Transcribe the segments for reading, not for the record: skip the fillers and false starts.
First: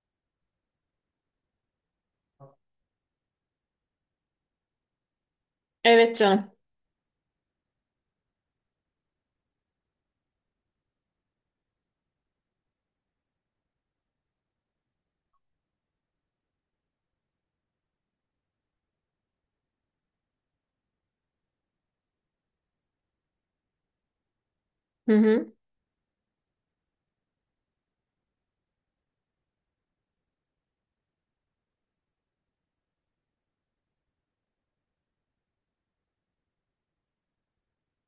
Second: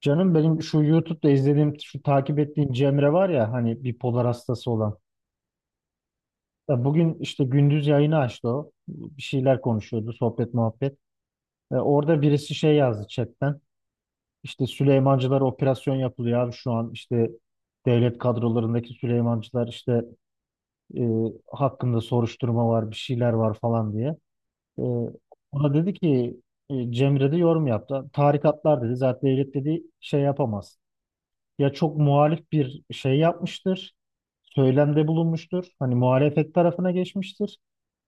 Canım benim şu YouTube'da izlediğim, şu takip ettiğim Cemre var ya hani bipolar hastası olan. Evet, canım. Ya bugün işte gündüz yayını açtı o. Bir şeyler konuşuyordu, sohbet muhabbet. Orada birisi şey yazdı chatten. İşte Süleymancılara operasyon yapılıyor abi şu an işte devlet kadrolarındaki Süleymancılar işte e, hakkında soruşturma var, bir şeyler var falan diye. E, Hı hı. Ona dedi ki Cemre de yorum yaptı. Tarikatlar dedi zaten devlet dedi şey yapamaz ya çok muhalif bir şey yapmıştır, söylemde bulunmuştur, hani muhalefet tarafına geçmiştir.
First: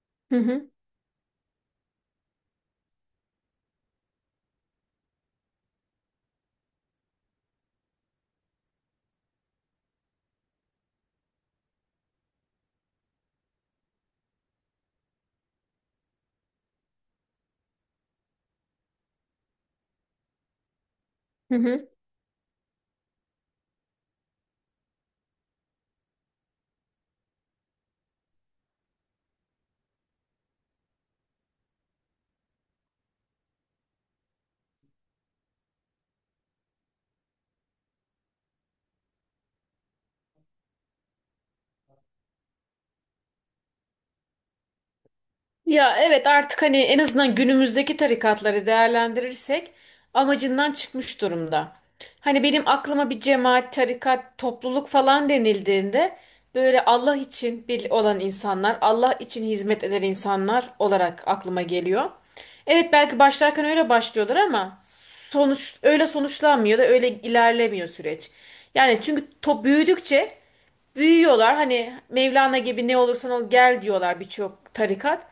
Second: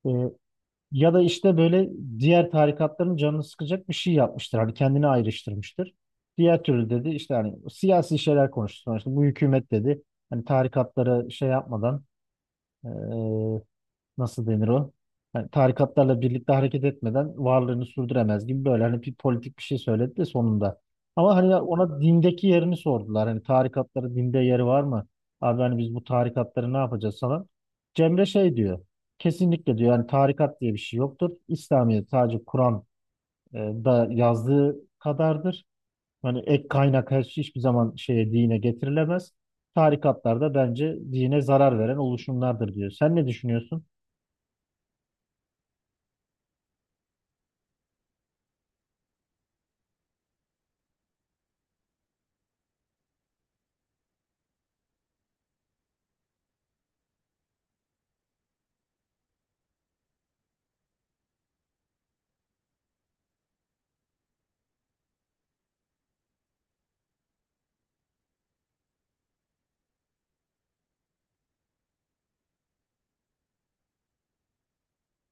Ee, Hı hı. Ya da işte böyle diğer tarikatların canını sıkacak bir şey yapmıştır, hani kendini ayrıştırmıştır. Diğer türlü dedi işte hani siyasi şeyler konuştu sonuçta bu hükümet dedi. Hani tarikatlara şey yapmadan e, nasıl denir o? Yani tarikatlarla birlikte hareket etmeden varlığını sürdüremez gibi böyle hani bir politik bir şey söyledi de sonunda. Ama Hı hani hı. ona dindeki yerini sordular. Hani tarikatların dinde yeri var mı? Abi hani biz bu tarikatları ne yapacağız falan. Cemre şey diyor. Kesinlikle diyor yani tarikat diye bir şey yoktur. İslamiyet sadece Kur'an da yazdığı kadardır. Hani ek kaynak her şey hiçbir zaman şeye dine getirilemez. Tarikatlar da bence dine zarar veren oluşumlardır diyor. Sen ne düşünüyorsun? Ya evet artık hani en azından günümüzdeki tarikatları değerlendirirsek amacından çıkmış durumda. Hani benim aklıma bir cemaat, tarikat, topluluk falan denildiğinde böyle Allah için bir olan insanlar, Allah için hizmet eden insanlar olarak aklıma geliyor. Evet, belki başlarken öyle başlıyorlar ama sonuç öyle sonuçlanmıyor da öyle ilerlemiyor süreç. Yani çünkü top büyüdükçe büyüyorlar. Hani Mevlana gibi ne olursan ol gel diyorlar birçok tarikat.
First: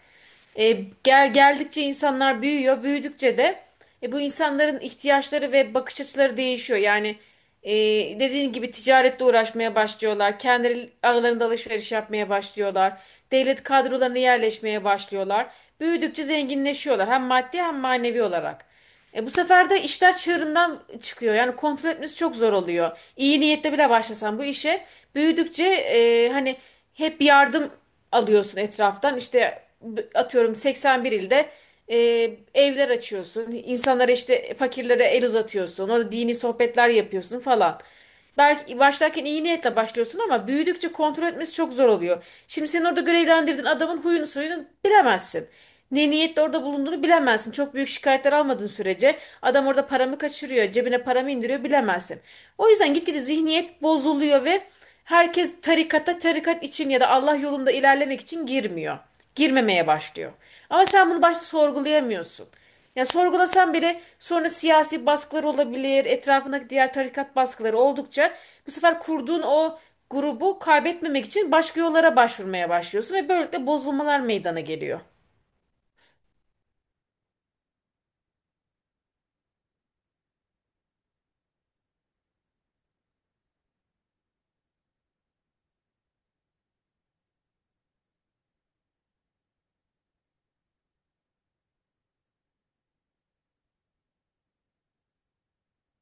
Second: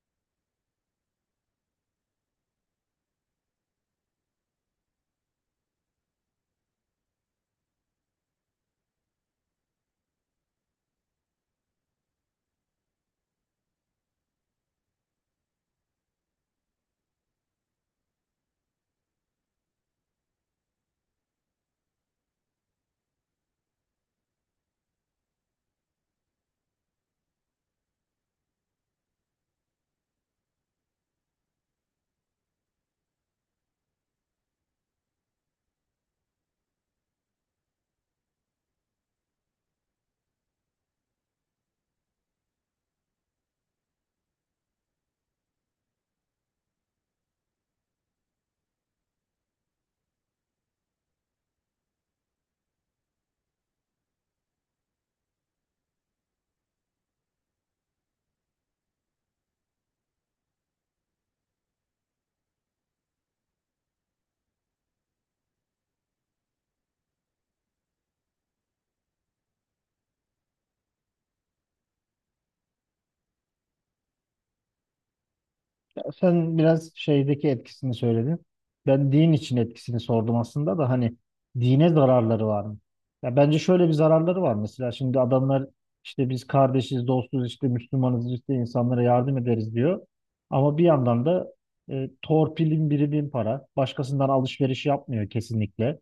E, geldikçe insanlar büyüyor. Büyüdükçe de bu insanların ihtiyaçları ve bakış açıları değişiyor. Yani e, dediğin gibi ticaretle uğraşmaya başlıyorlar. Kendi aralarında alışveriş yapmaya başlıyorlar. Devlet kadrolarına yerleşmeye başlıyorlar. Büyüdükçe zenginleşiyorlar hem maddi hem manevi olarak. Bu sefer de işler çığırından çıkıyor. Yani kontrol etmesi çok zor oluyor. İyi niyetle bile başlasan bu işe büyüdükçe hani hep yardım alıyorsun etraftan. İşte atıyorum 81 ilde e, evler açıyorsun. İnsanlara işte fakirlere el uzatıyorsun. Orada dini sohbetler yapıyorsun falan. Belki başlarken iyi niyetle başlıyorsun ama büyüdükçe kontrol etmesi çok zor oluyor. Şimdi sen orada görevlendirdiğin adamın huyunu suyunu bilemezsin. Ne niyetle orada bulunduğunu bilemezsin. Çok büyük şikayetler almadığın sürece adam orada paramı kaçırıyor, cebine paramı indiriyor bilemezsin. O yüzden gitgide zihniyet bozuluyor ve herkes tarikata tarikat için ya da Allah yolunda ilerlemek için girmiyor. Girmemeye başlıyor. Ama sen bunu başta sorgulayamıyorsun. Ya sorgulasan bile sonra siyasi baskılar olabilir, etrafındaki diğer tarikat baskıları oldukça bu sefer kurduğun o grubu kaybetmemek için başka yollara başvurmaya başlıyorsun ve böylelikle bozulmalar meydana geliyor. Ya sen biraz şeydeki etkisini söyledin. Ben din için etkisini sordum aslında da hani dine zararları var mı? Ya bence şöyle bir zararları var mesela şimdi adamlar işte biz kardeşiz, dostuz, işte Müslümanız, işte insanlara yardım ederiz diyor. Ama bir yandan da torpilin biri bin para. Başkasından alışveriş yapmıyor kesinlikle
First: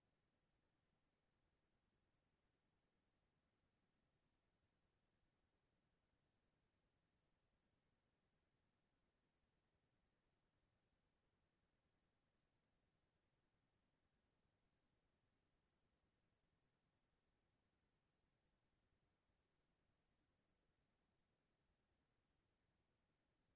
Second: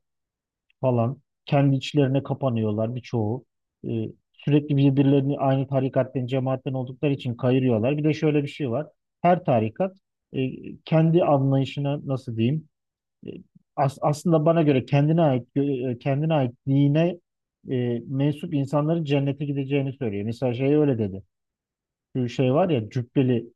falan. Kendi içlerine kapanıyorlar birçoğu. Ee, Sürekli birbirlerini aynı tarikatten, cemaatten oldukları için kayırıyorlar. Bir de şöyle bir şey var. Her tarikat e, kendi anlayışına nasıl diyeyim? e, Aslında bana göre kendine ait kendine ait dine mensup insanların cennete gideceğini söylüyor. Mesela şey öyle dedi. Şu şey var ya Cübbeli,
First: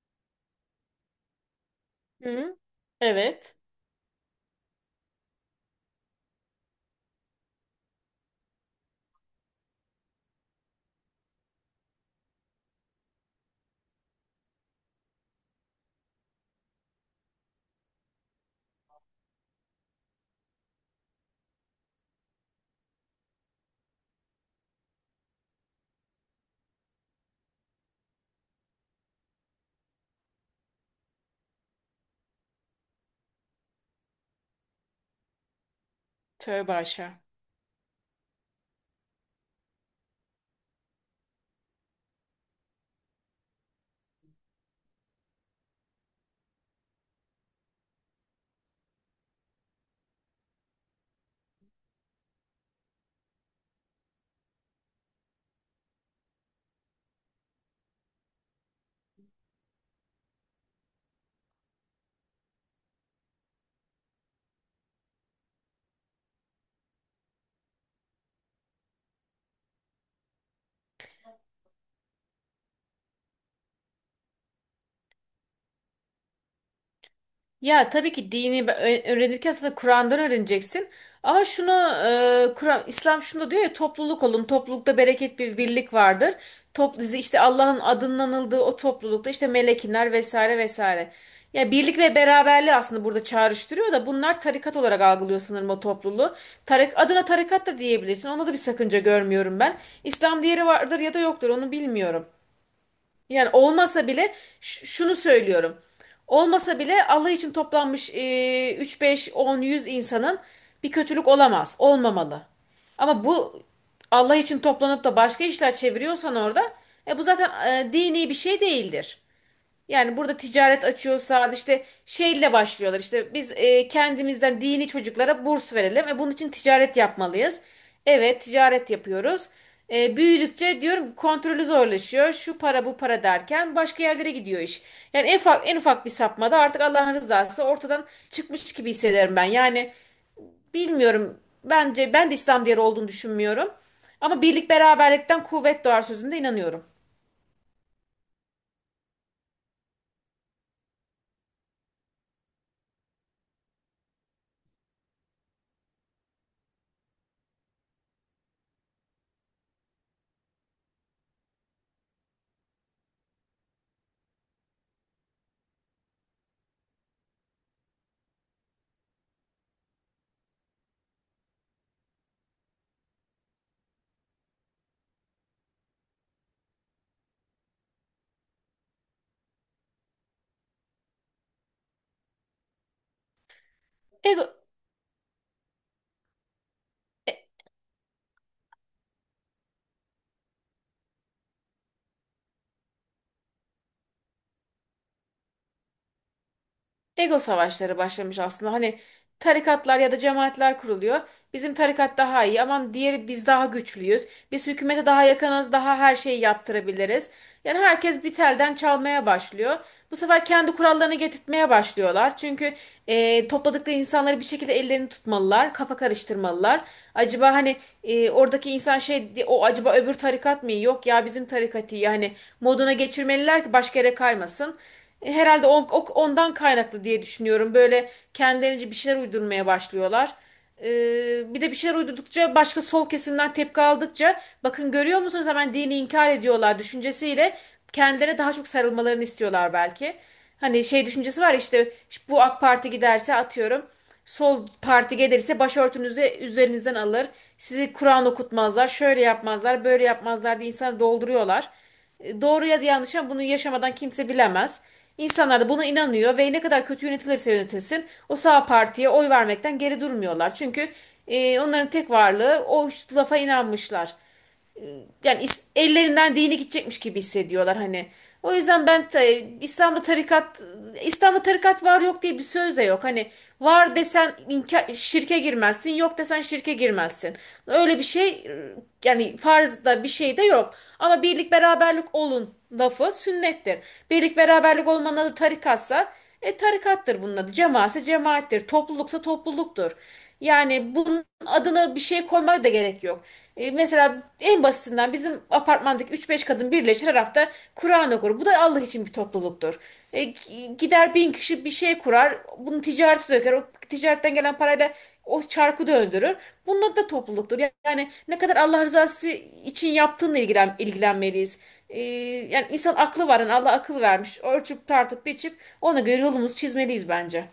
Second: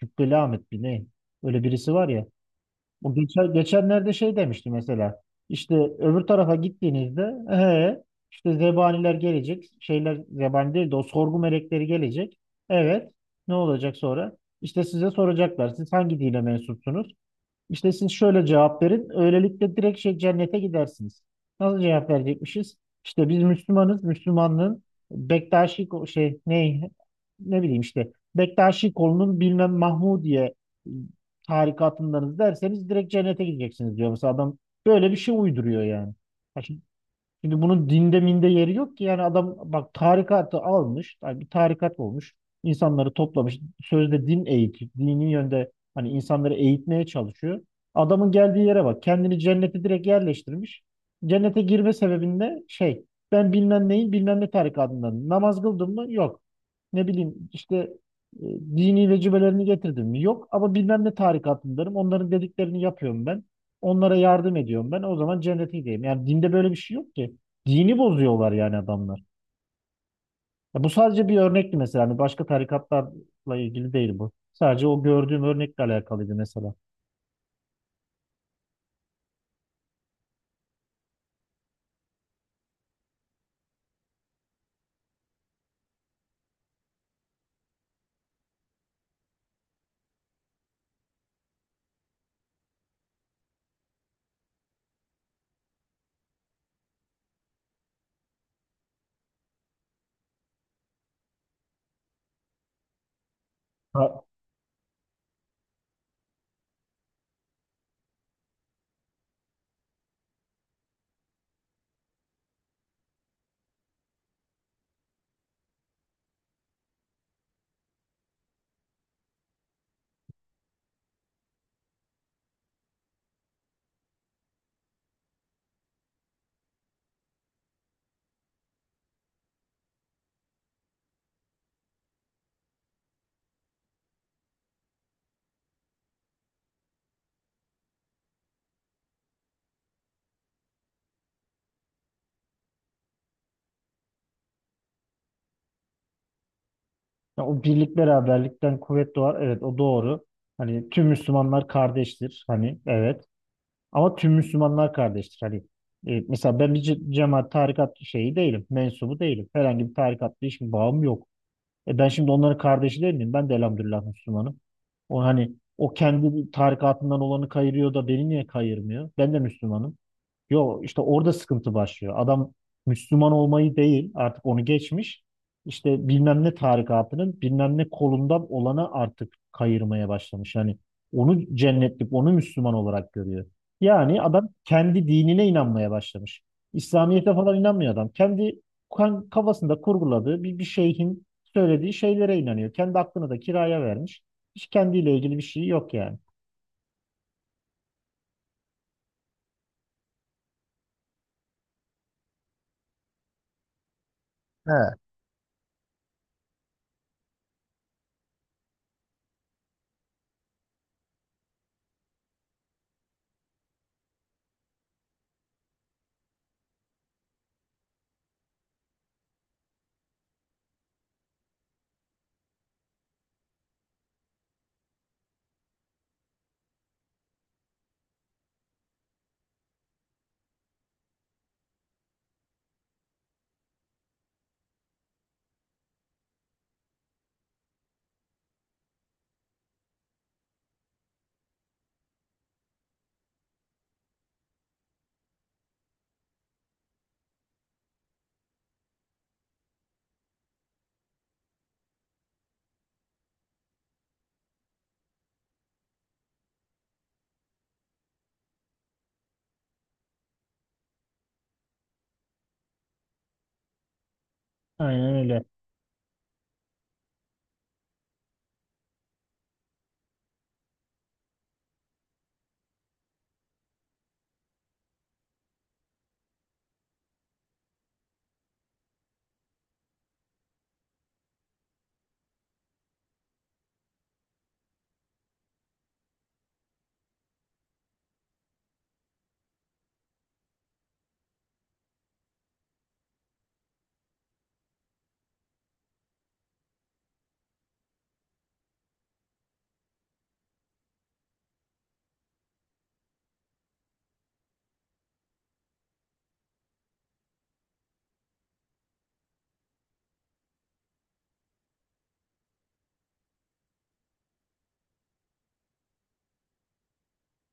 Cübbeli Ahmet bir ne? Öyle birisi var ya. Hı? Bu Evet. geçenlerde şey demişti mesela. İşte öbür tarafa gittiğinizde he, işte zebaniler gelecek. Şeyler zebani değil de o sorgu melekleri gelecek. Evet. Ne olacak sonra? İşte size soracaklar. Siz hangi dine mensupsunuz? İşte siz şöyle cevap verin. Öylelikle direkt şey cennete gidersiniz. Nasıl cevap verecekmişiz? İşte biz Müslümanız. Müslümanlığın Bektaşi ko- şey ne ne bileyim işte Bektaşi kolunun bilmem Mahmudiye e, tarikatındanız derseniz direkt cennete gideceksiniz diyor. Mesela adam böyle bir şey uyduruyor yani. Tövbe aşağı. Şimdi bunun dinde minde yeri yok ki. Yani adam bak tarikatı almış. Yani bir tarikat olmuş. İnsanları toplamış. Sözde din eğitiyor. Dini yönde hani insanları eğitmeye çalışıyor. Adamın geldiği yere bak. Kendini cennete direkt yerleştirmiş. Cennete girme sebebinde şey ben bilmem neyin bilmem ne tarikatından namaz kıldım mı? Yok. Ne bileyim işte dini vecibelerini getirdim mi? Yok ama bilmem ne tarikatındarım. Onların dediklerini yapıyorum ben. Onlara yardım ediyorum ben. O zaman cennetindeyim. Yani dinde böyle bir şey yok ki. Dini bozuyorlar yani adamlar. Ya bu sadece bir örnekti mesela. Hani başka tarikatlarla ilgili değil bu. Sadece o gördüğüm örnekle alakalıydı mesela. Ya tabii ki dini öğrenirken aslında Kur'an'dan öğreneceksin. Ama Kur'an İslam şunu da diyor ya, topluluk olun. Toplulukta bereket, bir birlik vardır. Top, işte Allah'ın adının anıldığı o toplulukta işte melekinler vesaire vesaire. Ya birlik ve beraberliği aslında burada çağrıştırıyor da bunlar tarikat olarak algılıyor sanırım o topluluğu. Adına tarikat da diyebilirsin. Ona da bir sakınca görmüyorum ben. İslam, diğeri vardır ya da yoktur onu bilmiyorum. Yani olmasa Ha, bile şunu söylüyorum. Olmasa bile Allah için toplanmış 3, 5, 10, 100 insanın bir kötülük olamaz. Olmamalı. Ama bu Allah için toplanıp da başka işler çeviriyorsan orada bu zaten dini bir şey değildir. Yani burada ticaret açıyorsa işte şeyle başlıyorlar. İşte biz kendimizden dini çocuklara burs verelim ve bunun için ticaret yapmalıyız. Evet, ticaret yapıyoruz. Büyüdükçe diyorum ki kontrolü zorlaşıyor. Şu para bu para derken başka yerlere gidiyor iş. Yani en ufak, en ufak bir sapmada artık Allah'ın rızası ortadan çıkmış gibi hissederim ben. Yani bilmiyorum. Bence ben de İslam değeri olduğunu düşünmüyorum. Ama birlik beraberlikten kuvvet doğar sözünde inanıyorum. ya o birlik beraberlikten kuvvet doğar. Evet o doğru. Hani tüm Müslümanlar kardeştir. Hani evet. Ama tüm Müslümanlar kardeştir. Hani mesela ben bir cemaat tarikat şeyi değilim. Mensubu değilim. Herhangi bir tarikatla hiçbir bağım yok. E ben şimdi onların kardeşi değil miyim? Ben de elhamdülillah Müslümanım. O hani o kendi tarikatından olanı kayırıyor da beni niye kayırmıyor? Ben de Müslümanım. Yo işte orada sıkıntı başlıyor. Adam Müslüman olmayı değil artık onu geçmiş. İşte bilmem ne tarikatının bilmem ne kolundan olana artık kayırmaya başlamış. Yani onu cennetlik, onu Müslüman olarak görüyor. Yani Ego, adam kendi dinine inanmaya başlamış. İslamiyet'e falan inanmıyor adam. Kendi kafasında kurguladığı bir şeyhin söylediği şeylere inanıyor. Kendi aklını da kiraya vermiş. Hiç kendiyle ilgili bir şey yok yani. ego savaşları başlamış aslında. Hani tarikatlar ya da cemaatler kuruluyor. Bizim tarikat daha iyi. Aman, diğeri, biz daha güçlüyüz. Biz He. hükümete daha yakınız, daha her şeyi yaptırabiliriz. Yani herkes bir telden çalmaya başlıyor. Bu sefer kendi kurallarını getirtmeye başlıyorlar. Çünkü topladıkları insanları bir şekilde ellerini tutmalılar, kafa karıştırmalılar. Acaba hani oradaki insan şey, o acaba öbür tarikat mı iyi? Yok ya, bizim tarikat iyi. Yani moduna geçirmeliler ki başka yere kaymasın. Herhalde ondan kaynaklı diye düşünüyorum. Böyle kendilerince bir şeyler uydurmaya başlıyorlar. Bir de bir şeyler uydurdukça başka sol kesimden tepki aldıkça bakın, görüyor musunuz, hemen dini inkar ediyorlar düşüncesiyle kendilerine daha çok sarılmalarını istiyorlar belki. Hani şey düşüncesi var ya işte, bu AK Parti giderse atıyorum sol parti gelirse başörtünüzü üzerinizden alır. Sizi Kur'an okutmazlar, şöyle yapmazlar, böyle yapmazlar diye insanı dolduruyorlar. Doğru ya da yanlış, ama bunu yaşamadan kimse bilemez. İnsanlar da buna inanıyor ve ne kadar kötü yönetilirse yönetilsin o sağ partiye oy vermekten geri durmuyorlar. Çünkü onların tek varlığı o, üç lafa inanmışlar Aynen öyle. yani, ellerinden dini gidecekmiş gibi hissediyorlar hani. O yüzden İslam'da tarikat İslam'da tarikat var yok diye bir söz de yok. Hani var desen şirke girmezsin, yok desen şirke girmezsin. Öyle bir şey yani farzda bir şey de yok. Ama birlik beraberlik olun lafı sünnettir. Birlik beraberlik olmanın adı tarikatsa tarikattır bunun adı. Cemaatse cemaattir. Topluluksa topluluktur. Yani bunun adına bir şey koymaya da gerek yok. Mesela en basitinden bizim apartmandaki üç beş kadın birleşir her hafta Kur'an okur. Bu da Allah için bir topluluktur. Gider bin kişi bir şey kurar. Bunu ticarete döker. O ticaretten gelen parayla o çarkı döndürür. Bunun da topluluktur. Yani ne kadar Allah rızası için yaptığınla ilgilenmeliyiz. E, yani insan aklı var. Yani Allah akıl vermiş. Ölçüp tartıp biçip ona göre yolumuzu çizmeliyiz bence.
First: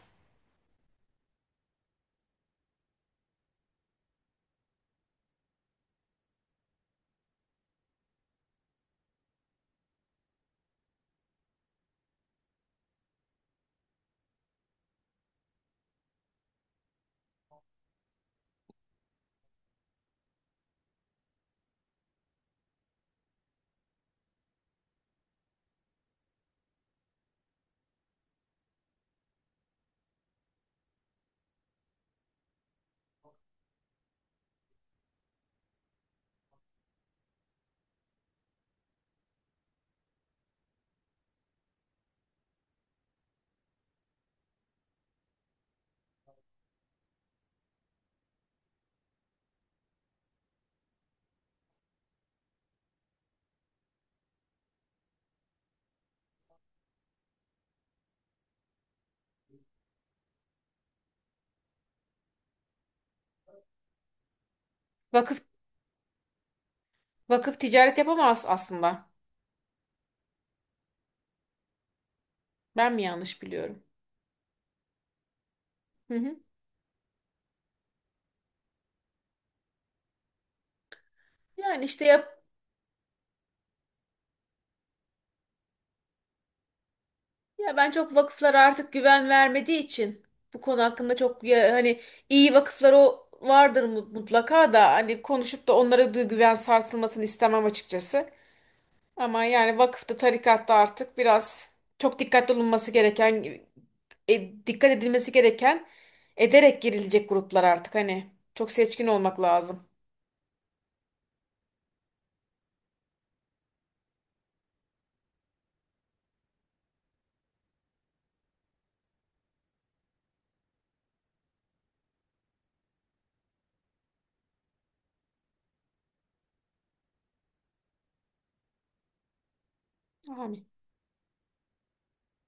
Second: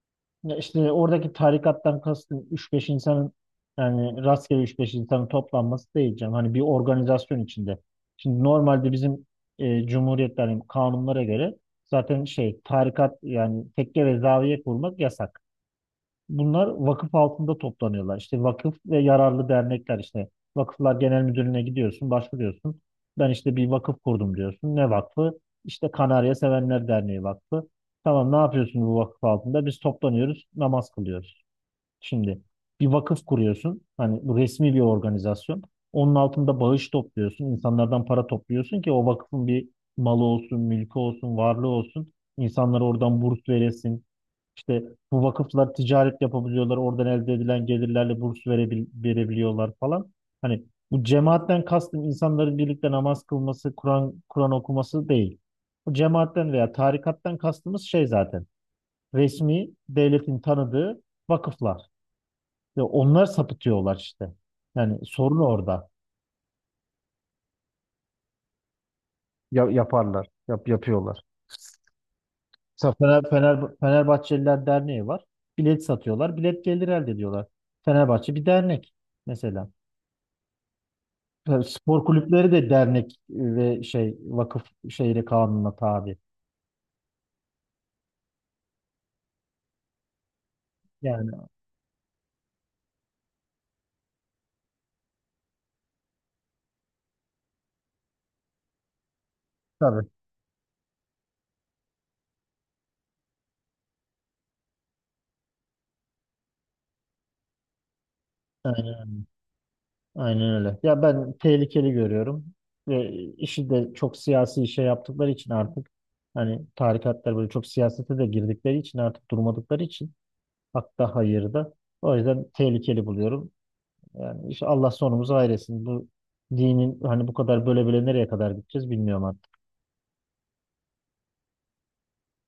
Ya işte oradaki tarikattan kastım üç beş insanın yani rastgele üç beş insanın toplanması değil canım. Hani bir organizasyon içinde. Şimdi normalde bizim cumhuriyetlerin kanunlara göre zaten şey tarikat yani tekke ve zaviye kurmak yasak. Bunlar vakıf altında toplanıyorlar. İşte vakıf ve yararlı dernekler işte. Vakıflar Genel Müdürlüğü'ne gidiyorsun, başvuruyorsun. Ben işte bir vakıf kurdum diyorsun. Ne vakfı? İşte Kanarya Sevenler Derneği Vakfı. Tamam ne yapıyorsun bu vakıf altında? Biz toplanıyoruz, namaz kılıyoruz. Şimdi bir vakıf kuruyorsun. Hani bu resmi bir organizasyon. Onun altında bağış topluyorsun. İnsanlardan para topluyorsun ki o vakfın bir malı olsun, mülkü olsun, varlığı olsun. İnsanlara oradan burs veresin işte bu vakıflar ticaret yapabiliyorlar. Oradan elde edilen gelirlerle burs verebiliyorlar falan. Hani bu cemaatten kastım insanların birlikte namaz kılması, Kur'an okuması değil. Bu cemaatten veya tarikattan kastımız şey zaten. Resmi devletin tanıdığı vakıflar. Ve onlar sapıtıyorlar işte. Yani sorun Vakıf, orada. vakıf ticaret yapamaz aslında. Yaparlar, yapıyorlar. Ben Mesela mi yanlış biliyorum? Fenerbahçeliler Derneği var. Bilet Hı satıyorlar, hı. bilet gelir elde ediyorlar. Fenerbahçe bir dernek mesela. Tabii Yani spor işte yap. kulüpleri de dernek ve şey vakıf şeyle kanuna tabi. Ya ben çok vakıflara artık güven vermediği için bu konu hakkında Yani çok, ya hani iyi vakıflar o vardır mutlaka, da hani konuşup da onlara güven sarsılmasını istemem açıkçası. Ama yani tabii. vakıfta tarikatta artık biraz çok dikkatli olunması gereken, dikkat edilmesi gereken, ederek girilecek gruplar artık hani çok Aynen, seçkin öyle. olmak lazım. Aynen öyle. Ya ben tehlikeli görüyorum ve işi de çok siyasi şey yaptıkları için artık hani tarikatlar böyle çok siyasete de girdikleri için artık durmadıkları için hatta hayır da o yüzden tehlikeli buluyorum. Yani işte Allah sonumuzu hayretsin. Bu dinin hani bu kadar böyle böyle nereye kadar gideceğiz bilmiyorum. Amin.